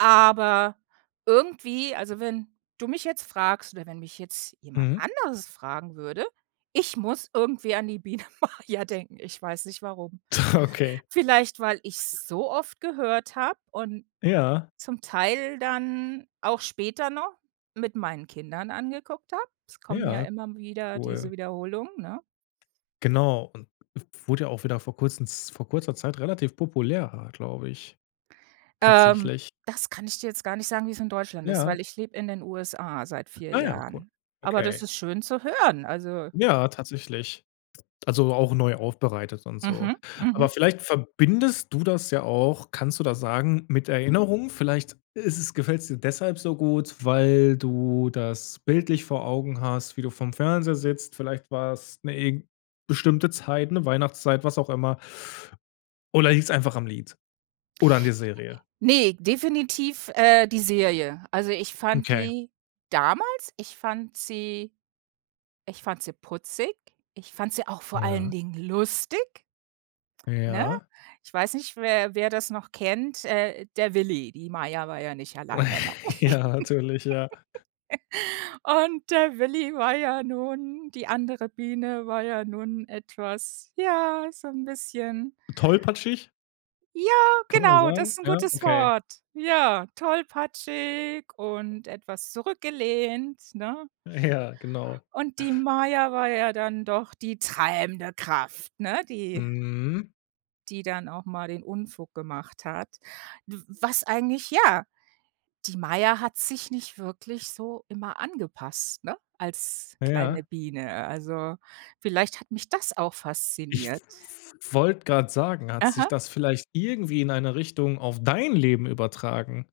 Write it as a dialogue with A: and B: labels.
A: Aber, irgendwie, also wenn du mich jetzt fragst oder wenn mich jetzt jemand
B: Mhm.
A: anderes fragen würde, ich muss irgendwie an die Biene Maja denken. Ich weiß nicht warum.
B: Okay.
A: Vielleicht, weil ich's so oft gehört hab und
B: Ja.
A: zum Teil dann auch später noch mit meinen Kindern angeguckt habe. Es kommen ja
B: Ja,
A: immer m wieder diese
B: cool.
A: Wiederholungen, ne?
B: Genau und w wurde ja auch wieder vor Kurzem Z vor kurzer Zeit relativ populär, ah, glaube ich,
A: Ähm,
B: tatsächlich.
A: das kann ich dir jetzt gar nicht sagen, wie es in Deutschland ist,
B: Ja.
A: weil ich lebe in den USA seit 4
B: Ah ja, cool.
A: Jahren. Aber das
B: Okay.
A: ist schön zu hören, also
B: Ja, tatsächlich. Also, auch neu aufbereitet und so.
A: Mhm.
B: Aber
A: Mhm.
B: vielleicht verbindest du das ja auch kannst du das sagen, mit Erinnerung? Vielleicht ist es gefällt's dir deshalb so gut, weil du das bildlich vor Augen hast, wie du vorm Fernseher sitzt. Vielleicht war's 'ne irg bestimmte Zeit, 'ne Weihnachtszeit, was auch immer. Oder liegt's einfach am Lied oder an der Serie?
A: Ne, definitiv, äh, die Serie. Also ich fand
B: Okay.
A: die damals ich fand sie ich fand sie putzig, ich fand sie auch vor allen
B: Ja.
A: Dingen lustig, ne?
B: Ja.
A: Ich weiß nicht, wer wer das noch kennt, äh, der Willi, die Maja war ja nicht alleine, ne?
B: Ja, natürlich, ja.
A: Und, der Willi war ja nun die andere Biene war ja nun etwas, ja, so 'n bisschen
B: Tollpatschig?
A: ja,
B: Kann man das
A: genau, das
B: sagen?
A: ist 'n
B: Ja,
A: gutes
B: okay.
A: Wort. Ja, tollpatschig und etwas zurückgelehnt, ne?
B: Ja, genau.
A: Und die Maja war ja dann doch die treibende Kraft, ne, die
B: Mhm.
A: die dann auch mal den Unfug gemacht hat. W was eigentlich ja, die Maya hat sich nicht wirklich so immer angepasst, ne, als kleine
B: Ja.
A: Biene, also, vielleicht hat mich das auch
B: Ich w
A: fasziniert.
B: wollt grad sagen, hat sich
A: Aha.
B: das vielleicht irgendwie in eine Richtung auf dein Leben übertragen?